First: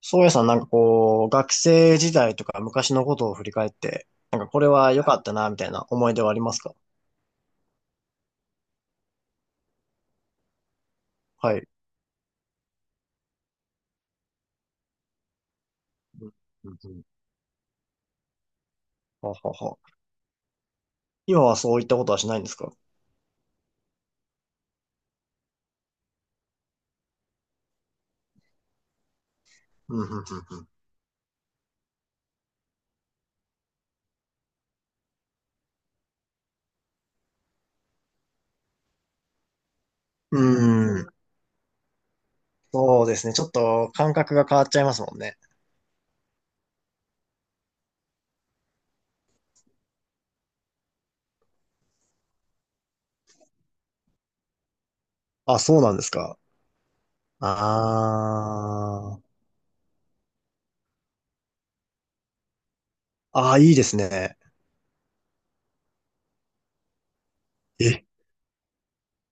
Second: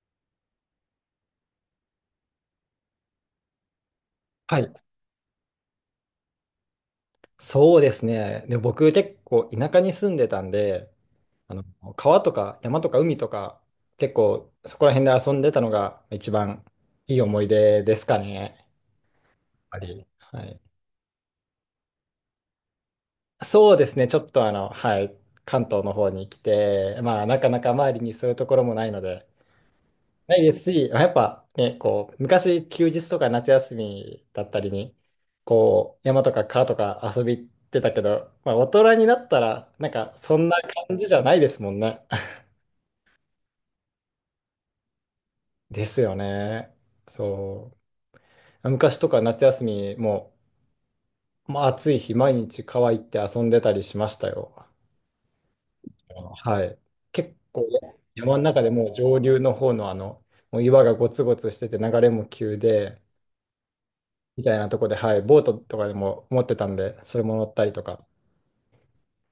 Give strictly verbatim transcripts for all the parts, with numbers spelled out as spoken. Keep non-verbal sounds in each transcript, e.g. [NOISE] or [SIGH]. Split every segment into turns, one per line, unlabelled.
宗谷さん、なんかこう、学生時代とか昔のことを振り返って、なんか
は
これ
い、
は良かったな、みたいな思い出はありますか？
そうですね。で、僕結構田舎に住んでたんで、あ
は
の、
い。
川とか山とか海とか、結構そこら辺で遊んでたのが
う
一
ん
番
うん。うん。
いい思い出ですかね。やっ
はは
ぱ
は。
り。はい。
今はそういったことはしないんですか？
そうですね。ちょっとあの、はい、関東の方に来て、まあなかなか周りにそういうところもないので、
うん、うん、
ないですし、やっぱね、こう、昔休日とか夏休みだったりに、こう、山とか川とか遊び行ってたけど、まあ大人になったら、なんかそ
う
んな
んう
感
ん。う
じ
ん。
じゃないですもんね。[LAUGHS]
そうですね。ちょっと感覚が変わっちゃいますもんね。
ですよね。そう。昔とか夏休みも、まあ、暑い日、毎日川行って遊んでたりしましたよ。
あ、そうなんですか。
はい。結
あ
構ね、山の中でもう上
ー。
流の方のあの、もう岩がゴツゴツしてて流れも急で、
あー、いいですね。
みたいなとこで、はい、ボートとかでも持ってたんで、それも乗ったりと
え、
か。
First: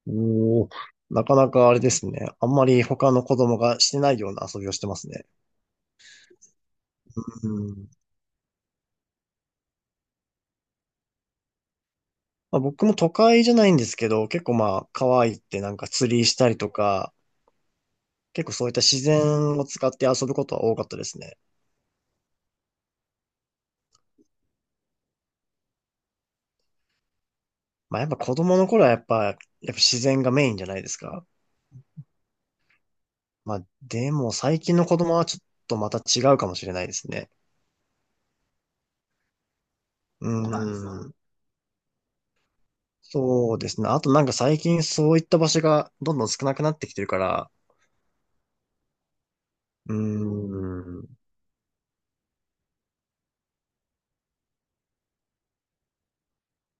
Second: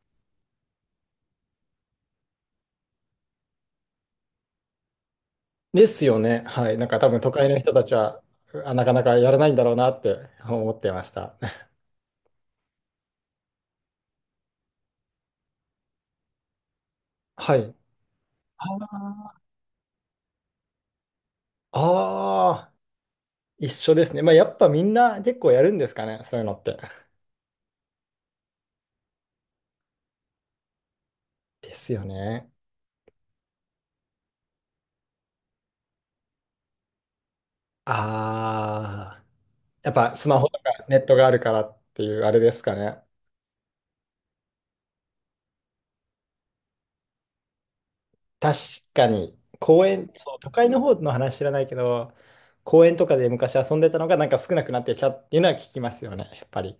おー。なかなかあれですね。あんまり他の子供がしてないような遊びをしてますね。
ですよね。はい。なんか多分都会の人たちは、あなかなかやらないんだろうなって思ってました。[LAUGHS]
まあ、僕も都会じゃないんですけど、結構まあ、川行ってなんか釣りしたりとか、
はい。
結構そういった自然を使って遊ぶことは多かったですね。
ああ、一緒ですね。まあ、やっぱみんな結構やるんですかね、そういうのって。
まあやっぱ子供の頃はやっぱ、やっぱ自然がメインじゃないですか。
ですよね。
まあでも最近の子供はちょっとまた違うかもしれないですね。
ああ、やっぱ
そ
スマ
う
ホと
なんです
か
ね、
ネ
う
ッ
ーん。
トがあるからっていうあれですかね。
そうですね。あとなんか最近そういった場所がどんどん少なくなってきてるから、
確かに、公
うー
園、そう都会の方の
ん。
話知らないけど、公園とかで昔遊んでたのがなんか少なくなってきたっていうのは聞きますよね、やっぱり。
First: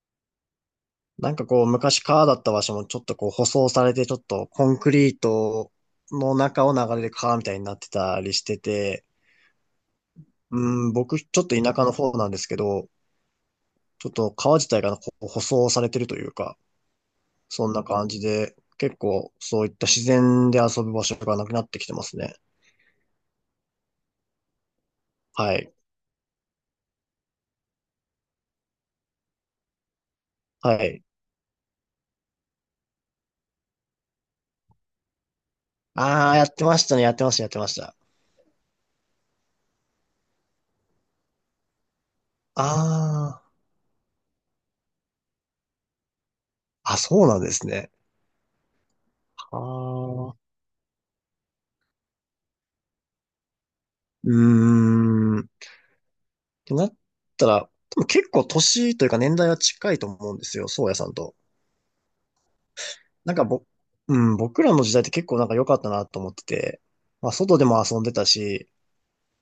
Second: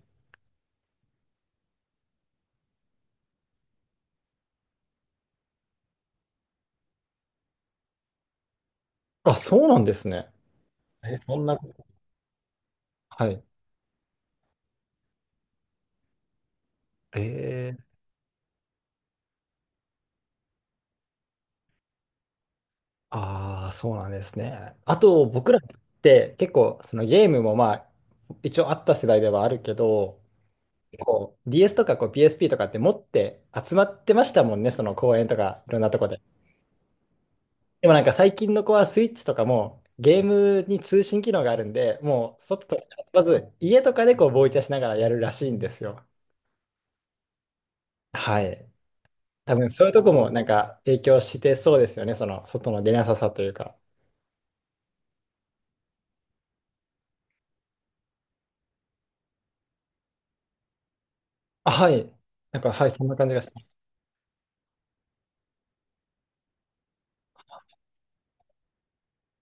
なんかこう、昔川だった場所もちょっとこう、舗装されて、ちょっとコンクリートの中を流れる川みたいになってたりしてて、
あ、そうなんですね。
うん、
え、
僕、ち
そ
ょ
ん
っと田
なこ
舎
と、
の方なんですけど、
はい。
ちょっと川自体がこう舗装されてるというか、
え
そん
ー、
な感じで、結構そういった自然で遊ぶ場所がなくなってきてますね。
ああ、そうなんですね。あと、僕
は
らっ
い。
て結構、そのゲームもまあ、一応あった世代ではあるけど、
はい。
こう ディーエス とかこう ピーエスピー とかって持って集まってましたもんね、その公園とかいろんなとこで。
ああ、やってましたね。やってました、やってまし
でも
た。
なんか最近の子はスイッチとかもゲームに通信機能があるんで、もう外と、ま
あ
ず家とかでこうボイチャしながらやるらしいんですよ。
あ、あ、そうなんですね。
はい。多
あ
分そういうとこ
あ、
も
う
なんか影響してそうですよね、その外の出なささというか。
ーん。てなったら、多分結構年というか年代は近いと思うんですよ、宗谷さんと。
あ、はい。なんか、はい、そんな感
な
じ
ん
が
か
しま
ぼ、
す。
うん、僕らの時代って結構なんか良かったなと思ってて、まあ外でも遊んでたし、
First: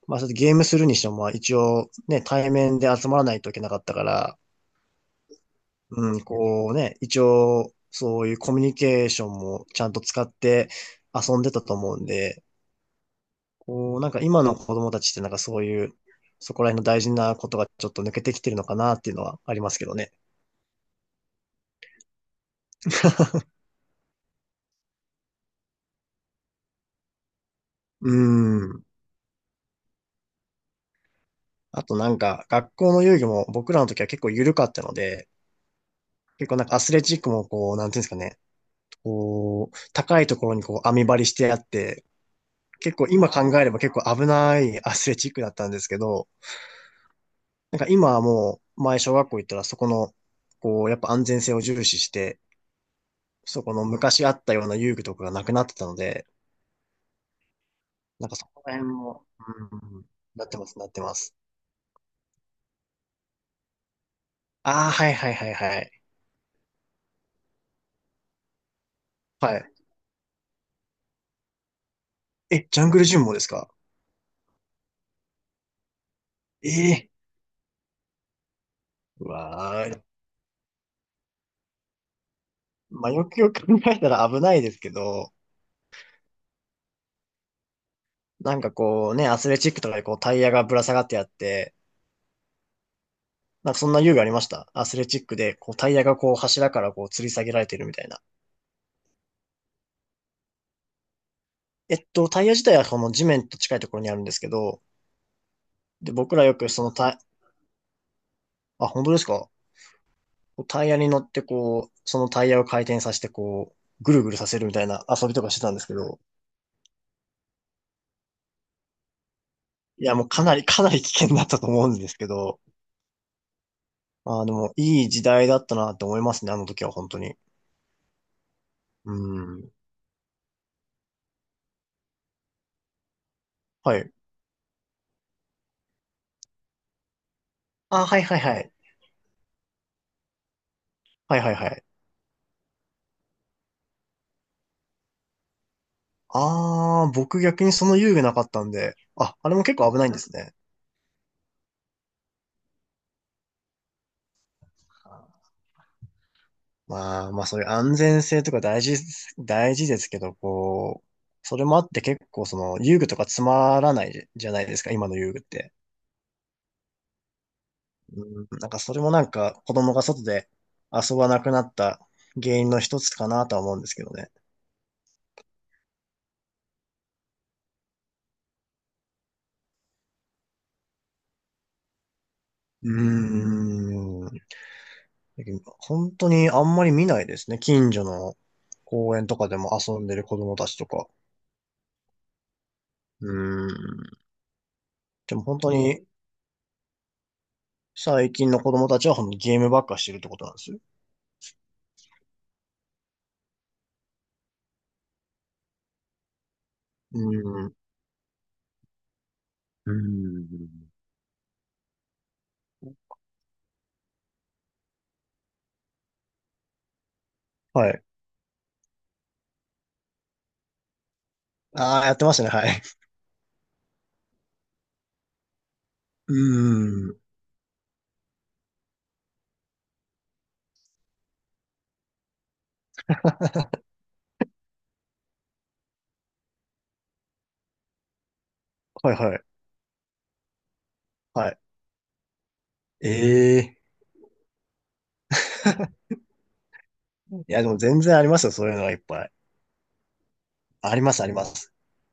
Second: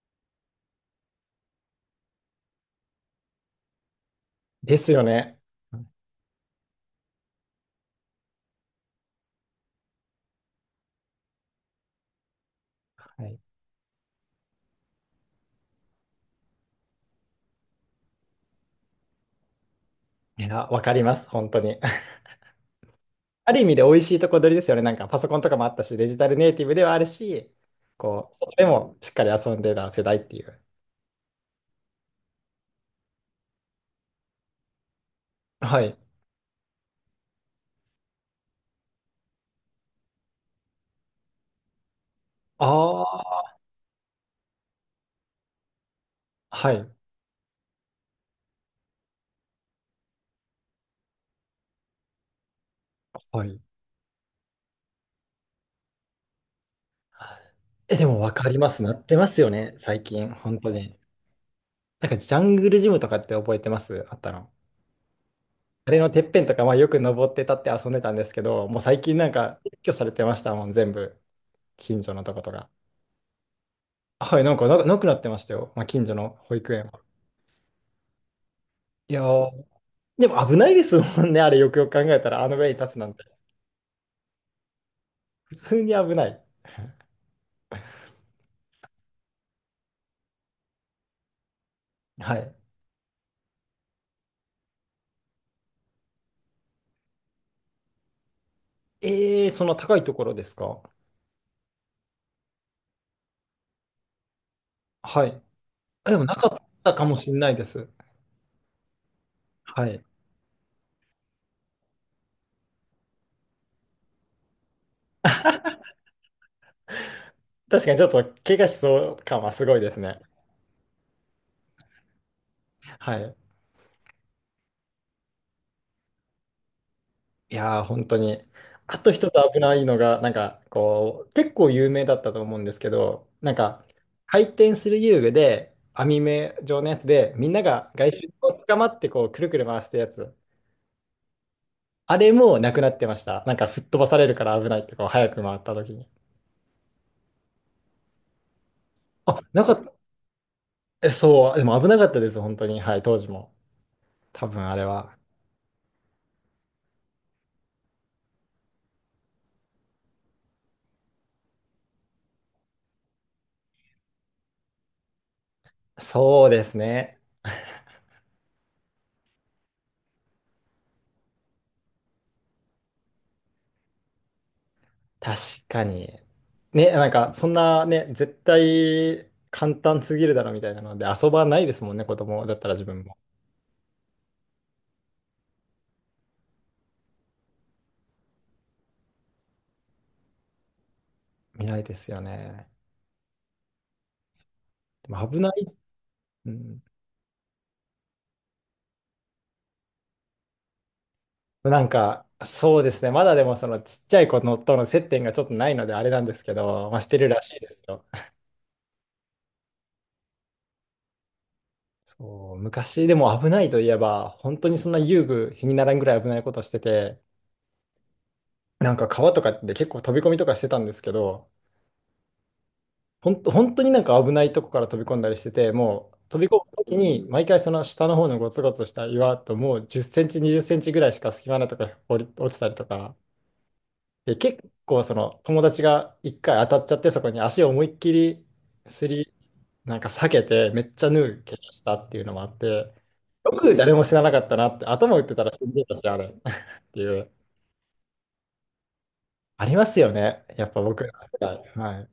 まあそれでゲームするにしてもまあ一応ね、対面で集まらないといけなかったから、
ですよね。
うん、こうね、一応そういうコミュニケーションもちゃんと使って遊んでたと思うんで、
はい。
こうなんか今の子供たちってなんかそういう、そこら辺の大事なことがちょっと抜けてきてるのかなっていうのはありますけどね。
いや、わかります、本当に。[LAUGHS] ある意味で美味しいとこ取りですよね。なんかパソコンとかもあったし、デジタルネイティブではあるし、
う
こう、で
ーん。
もしっかり遊んでた世代っていう。
あとなんか、学校の遊戯も僕らの時は結構緩かったので、
はい。
結構なんかアスレチックもこう、なんていうんですかね、こう、高いところにこう網張りしてあって、結
あ
構今
あ、
考えれば結構危ないアスレチックだったんですけど、
はい。
なんか今はもう、前小学校行ったらそこの、こう、やっぱ安全性を重視して、
はい。
そこの昔あったような遊具とかがなくなってたので、
え、でも
な
わ
んかそ
かり
こ
ま
ら
す。
辺
なって
も、
ますよね、
う
最
ん、
近、
なって
本
ま
当
す、なっ
に。
てます。
なんかジャングルジムとかって覚えてます？あったの？
ああ、はいはいはいは
あれ
い。
のてっぺんとか、まあ、よく登って立って遊んでたんですけど、もう最近なん
は
か
い。
撤去されてましたもん、全部。近所のとこと
え、
か。
ジャングルジムもですか？
はい、なんかな、なくなってましたよ、まあ、近所の保育園は。
ええ、
いや
う
ー、
わあ、
でも危ないですもんね、あれよくよく考えたら、あの上に立つな
まあ、
んて。
よくよく考えたら危ないですけど、
普通に危ない。
なんかこうね、アスレチックとかでこうタイヤがぶら下がってあって、
はい。
なんかそんな遊具ありました、アスレチックでこうタイヤがこう柱からこう吊り下げられてるみたいな。
えー、そんな高いところですか？
えっと、タイヤ自体はこの地面と近いところにあるんですけど、
はい。あ
で、
でもな
僕ら
か
よ
っ
くその
たか
タ
も
イ、
しれないです。
あ、本当ですか？
はい。
こうタイヤに乗ってこう、そのタイヤを回転させてこう、ぐるぐるさせるみたいな遊びとかしてたんですけど、
確かにちょっと怪我しそう感はすごいです
いや
ね。
もうかなりかなり危険だったと思うんですけど、
はい。
ああ、でもいい時代だったなって思いますね、あの時は本当に。
いやー、本当に。あと
う
一つ危
ん。
ないのが、なんか、こう、結構有名だったと思うんですけど、なんか、
はい。
回転する遊具で、網目状のやつで、みんなが
あ、
外
はい
周
はい
を
はい。
捕まって、こう、くるくる回したやつ。
はいはいはい。
あれもなくなってました。なんか、吹っ飛ばされるから危ないって、こう、早く回った時に。
あー、僕逆にその遊具なかったんで、あ、
あ、
あれも
なか
結
っ
構
た。
危ないんですね。
えそう、でも危なかったです、本当に。はい、当時も。多分あれは。
まあ、まあそういう安全性とか大事、大事ですけど、こう、それもあって結構その遊具とかつまらないじゃないですか、今の遊具って。
そうですね。
うん、なんかそれもなんか子供が外で遊ばなくなった原因の一つかなとは思うんですけどね。
確かに。ね、なんか、そんなね、絶対簡単すぎるだろみたいなので、遊ばないですもんね、子供だったら自
う
分も。
ーん。だけど本当にあんまり見ないですね。近所の公園とかでも遊んでる子供たちとか。
見ないですよね。
うーん。
でも
で
危
も
な
本
い。
当に
うん。
最近の子供たちは本当にゲームばっかしてるってことなんですよ。
なんか、そうですね。まだでも、そのちっちゃい子のとの接点がちょっとないので、あれなんですけど、まあ、して
う
るらしい
ー
で
ん。
すよ。
うーん。
そう、昔でも危ないといえば、本当にそんな遊具、日にならんぐらい危ないことしてて、
はい。
なんか川とかで結構飛び込みとかしてたんですけど、
ああ、やってましたね。はい。
ほんと、本当になんか危ないとこから飛び込んだりしてて、もう
う
飛び込むとき
ーん。
に、毎回その下の方のゴツゴツした岩と、もうじゅっセンチ、にじゅっセンチぐらいしか隙間なとか落り、落ちたりとか、で、結構その友達が一回当たっちゃって、そこに足を思いっきりす
はい
り、
はい。
なんか避けて、めっちゃ縫う
は
怪
い。
我したっていうのもあって、よ
え
く
え。
誰も死ななかったなって、頭打ってたら死んでたし、あ
[LAUGHS]
れ [LAUGHS] っていう、
いや、でも全然ありますよ。そういうのがいっぱい。
ありますよね、やっぱ
あり
僕ら
ます、
の
あり
世
ま
代。
す。
はい。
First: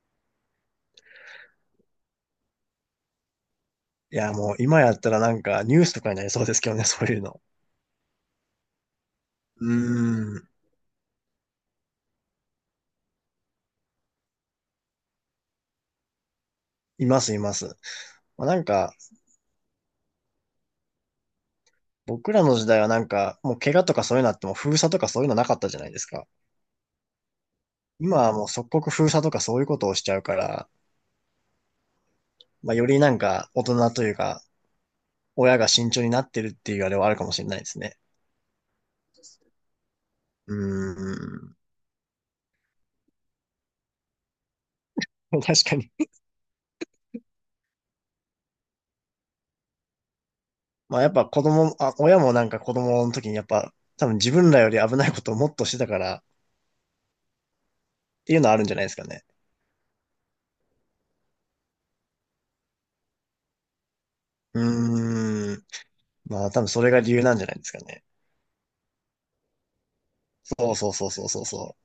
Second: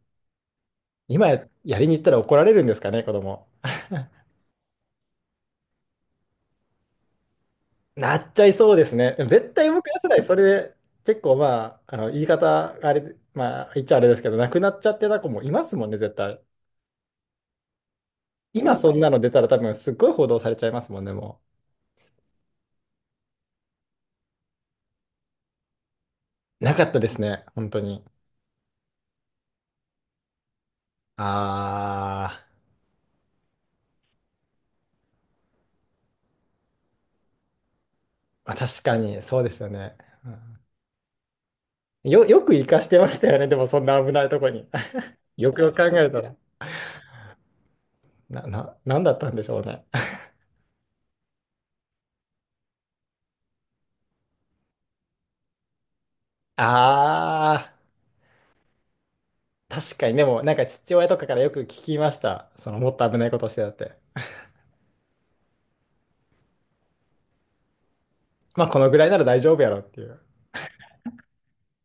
今や、やりに行ったら怒られるんですかね、子供。
いや、もう今やったらなんかニュースとかになりそうですけどね、そういうの。
なっちゃいそうですね。でも絶
う
対僕ら世代、そ
ー
れ
ん。
で結構まあ、あの言い方、あれまあ、言っちゃあれですけど、なくなっちゃってた子もいますもんね、絶対。
います、います。まあ、なん
今そ
か、
んなの出たら多分すっごい報道されちゃいますもんね、も
僕らの時代はなんか、もう怪我とかそういうのあっても封鎖とかそういうのなかったじゃないですか。
う。なかったですね、本当に。
今はもう即刻封鎖とかそういうことをしちゃうから、
あー、
まあ、よりなんか大人というか、親が慎重になってるっていうあれはあるかもしれないですね。
まあ、確かに、そうですよね。う
う
ん
ーん。
よ、よく生かしてましたよね、でもそんな危ないとこに。[LAUGHS]
[LAUGHS]
よく
確
よ
か
く考
に。
えたら。な、な、なんだったんでしょうね。
まあやっぱ子供、あ、親もなんか子供の時にやっぱ多分自分らより危ないことをもっとしてたからっ
あ
ていうのはあるんじゃないですかね。
ー、確かに、でもなんか父親とかからよく聞きました。そのもっと危ないことをしてたって。
うーん。まあ多分それが理由なんじゃないですかね。
まあこのぐらいなら大丈夫やろっていう。
そうそうそうそうそうそ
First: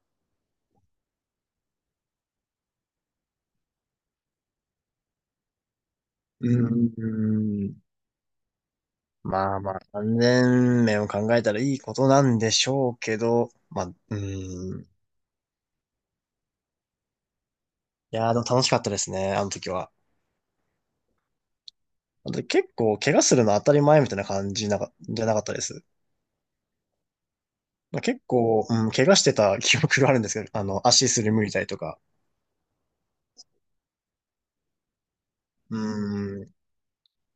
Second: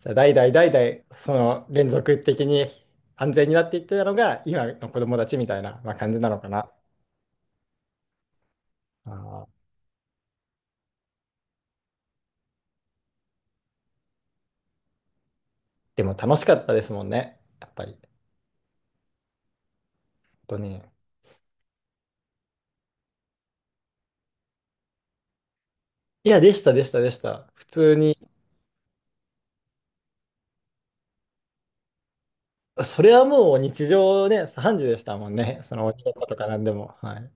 さ代々代々その連続的に安全になっていってたのが今の子供たちみたいな、まあ、感じなの
う。
かな。
うーん。
あー
まあまあ、安全面を考えたらいいことなんでしょうけど、まあ、うーん。
でも楽しかったですもんね。やっぱり。
いやー、でも楽しかったですね、あの時は。
本当に。
あと結構、怪我するの当たり前みたいな感じなか、じゃなかったです。
いや、でした、でした、でした。普通
まあ、
に。
結構、うん、怪我してた記憶があるんですけど、[LAUGHS] あの、足すりむいたりとか。
それはもう日常ね、さんじでしたもんね。そ
う
の鬼ごっこと
ー
か
ん。
なんでも。はい。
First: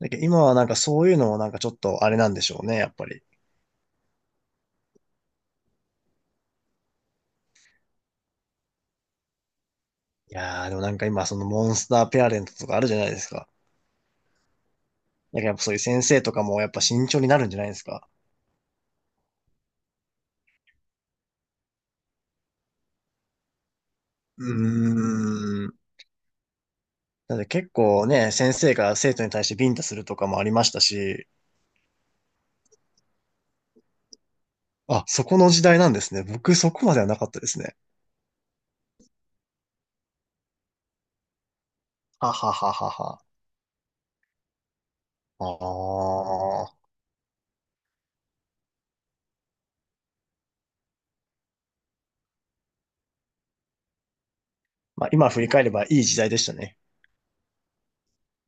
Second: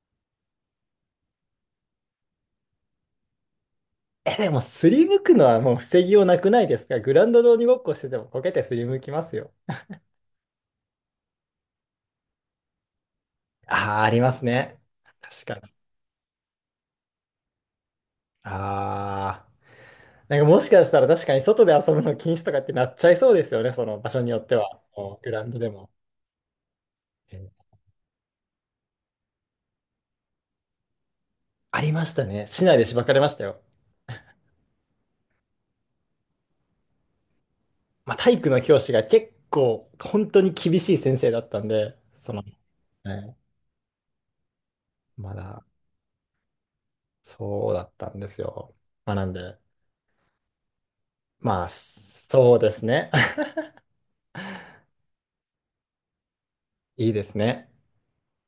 だけど今はなんかそういうのもなんかちょっとあれなんでしょうね、やっぱり。
え、でも、すりむくのはもう防ぎようなくないですか？グラウンドで鬼ごっこしててもこけてすりむきますよ。
いやー、でもなんか今、そのモンスターペアレントとかあるじゃないですか。
ああ、ありますね。
なんかやっ
確
ぱ
か
そ
に。
ういう先生とかもやっぱ慎重になるんじゃないですか。
ああ。なんかもしかしたら確かに外で遊ぶの禁止とかってなっちゃいそうですよね、その場所によ
う
っては。もうグラウンド
ー
で
ん。
も。え
なんで
ー
結構ね、先生が生徒に対してビンタするとかもありましたし、
ありましたね。市内でしばかれましたよ。
あ、そこの時代なんですね。僕そこまではなかったですね。
まあ、体育の教師が結構本当に厳しい先生だったんで、そ
は
の、
はははは。
ねま
あ
だ
あ。
そうだったんですよ。まあ、なんで、まあ、そうですね。[LAUGHS]
まあ今振り返ればいい時代でしたね。
いいですね。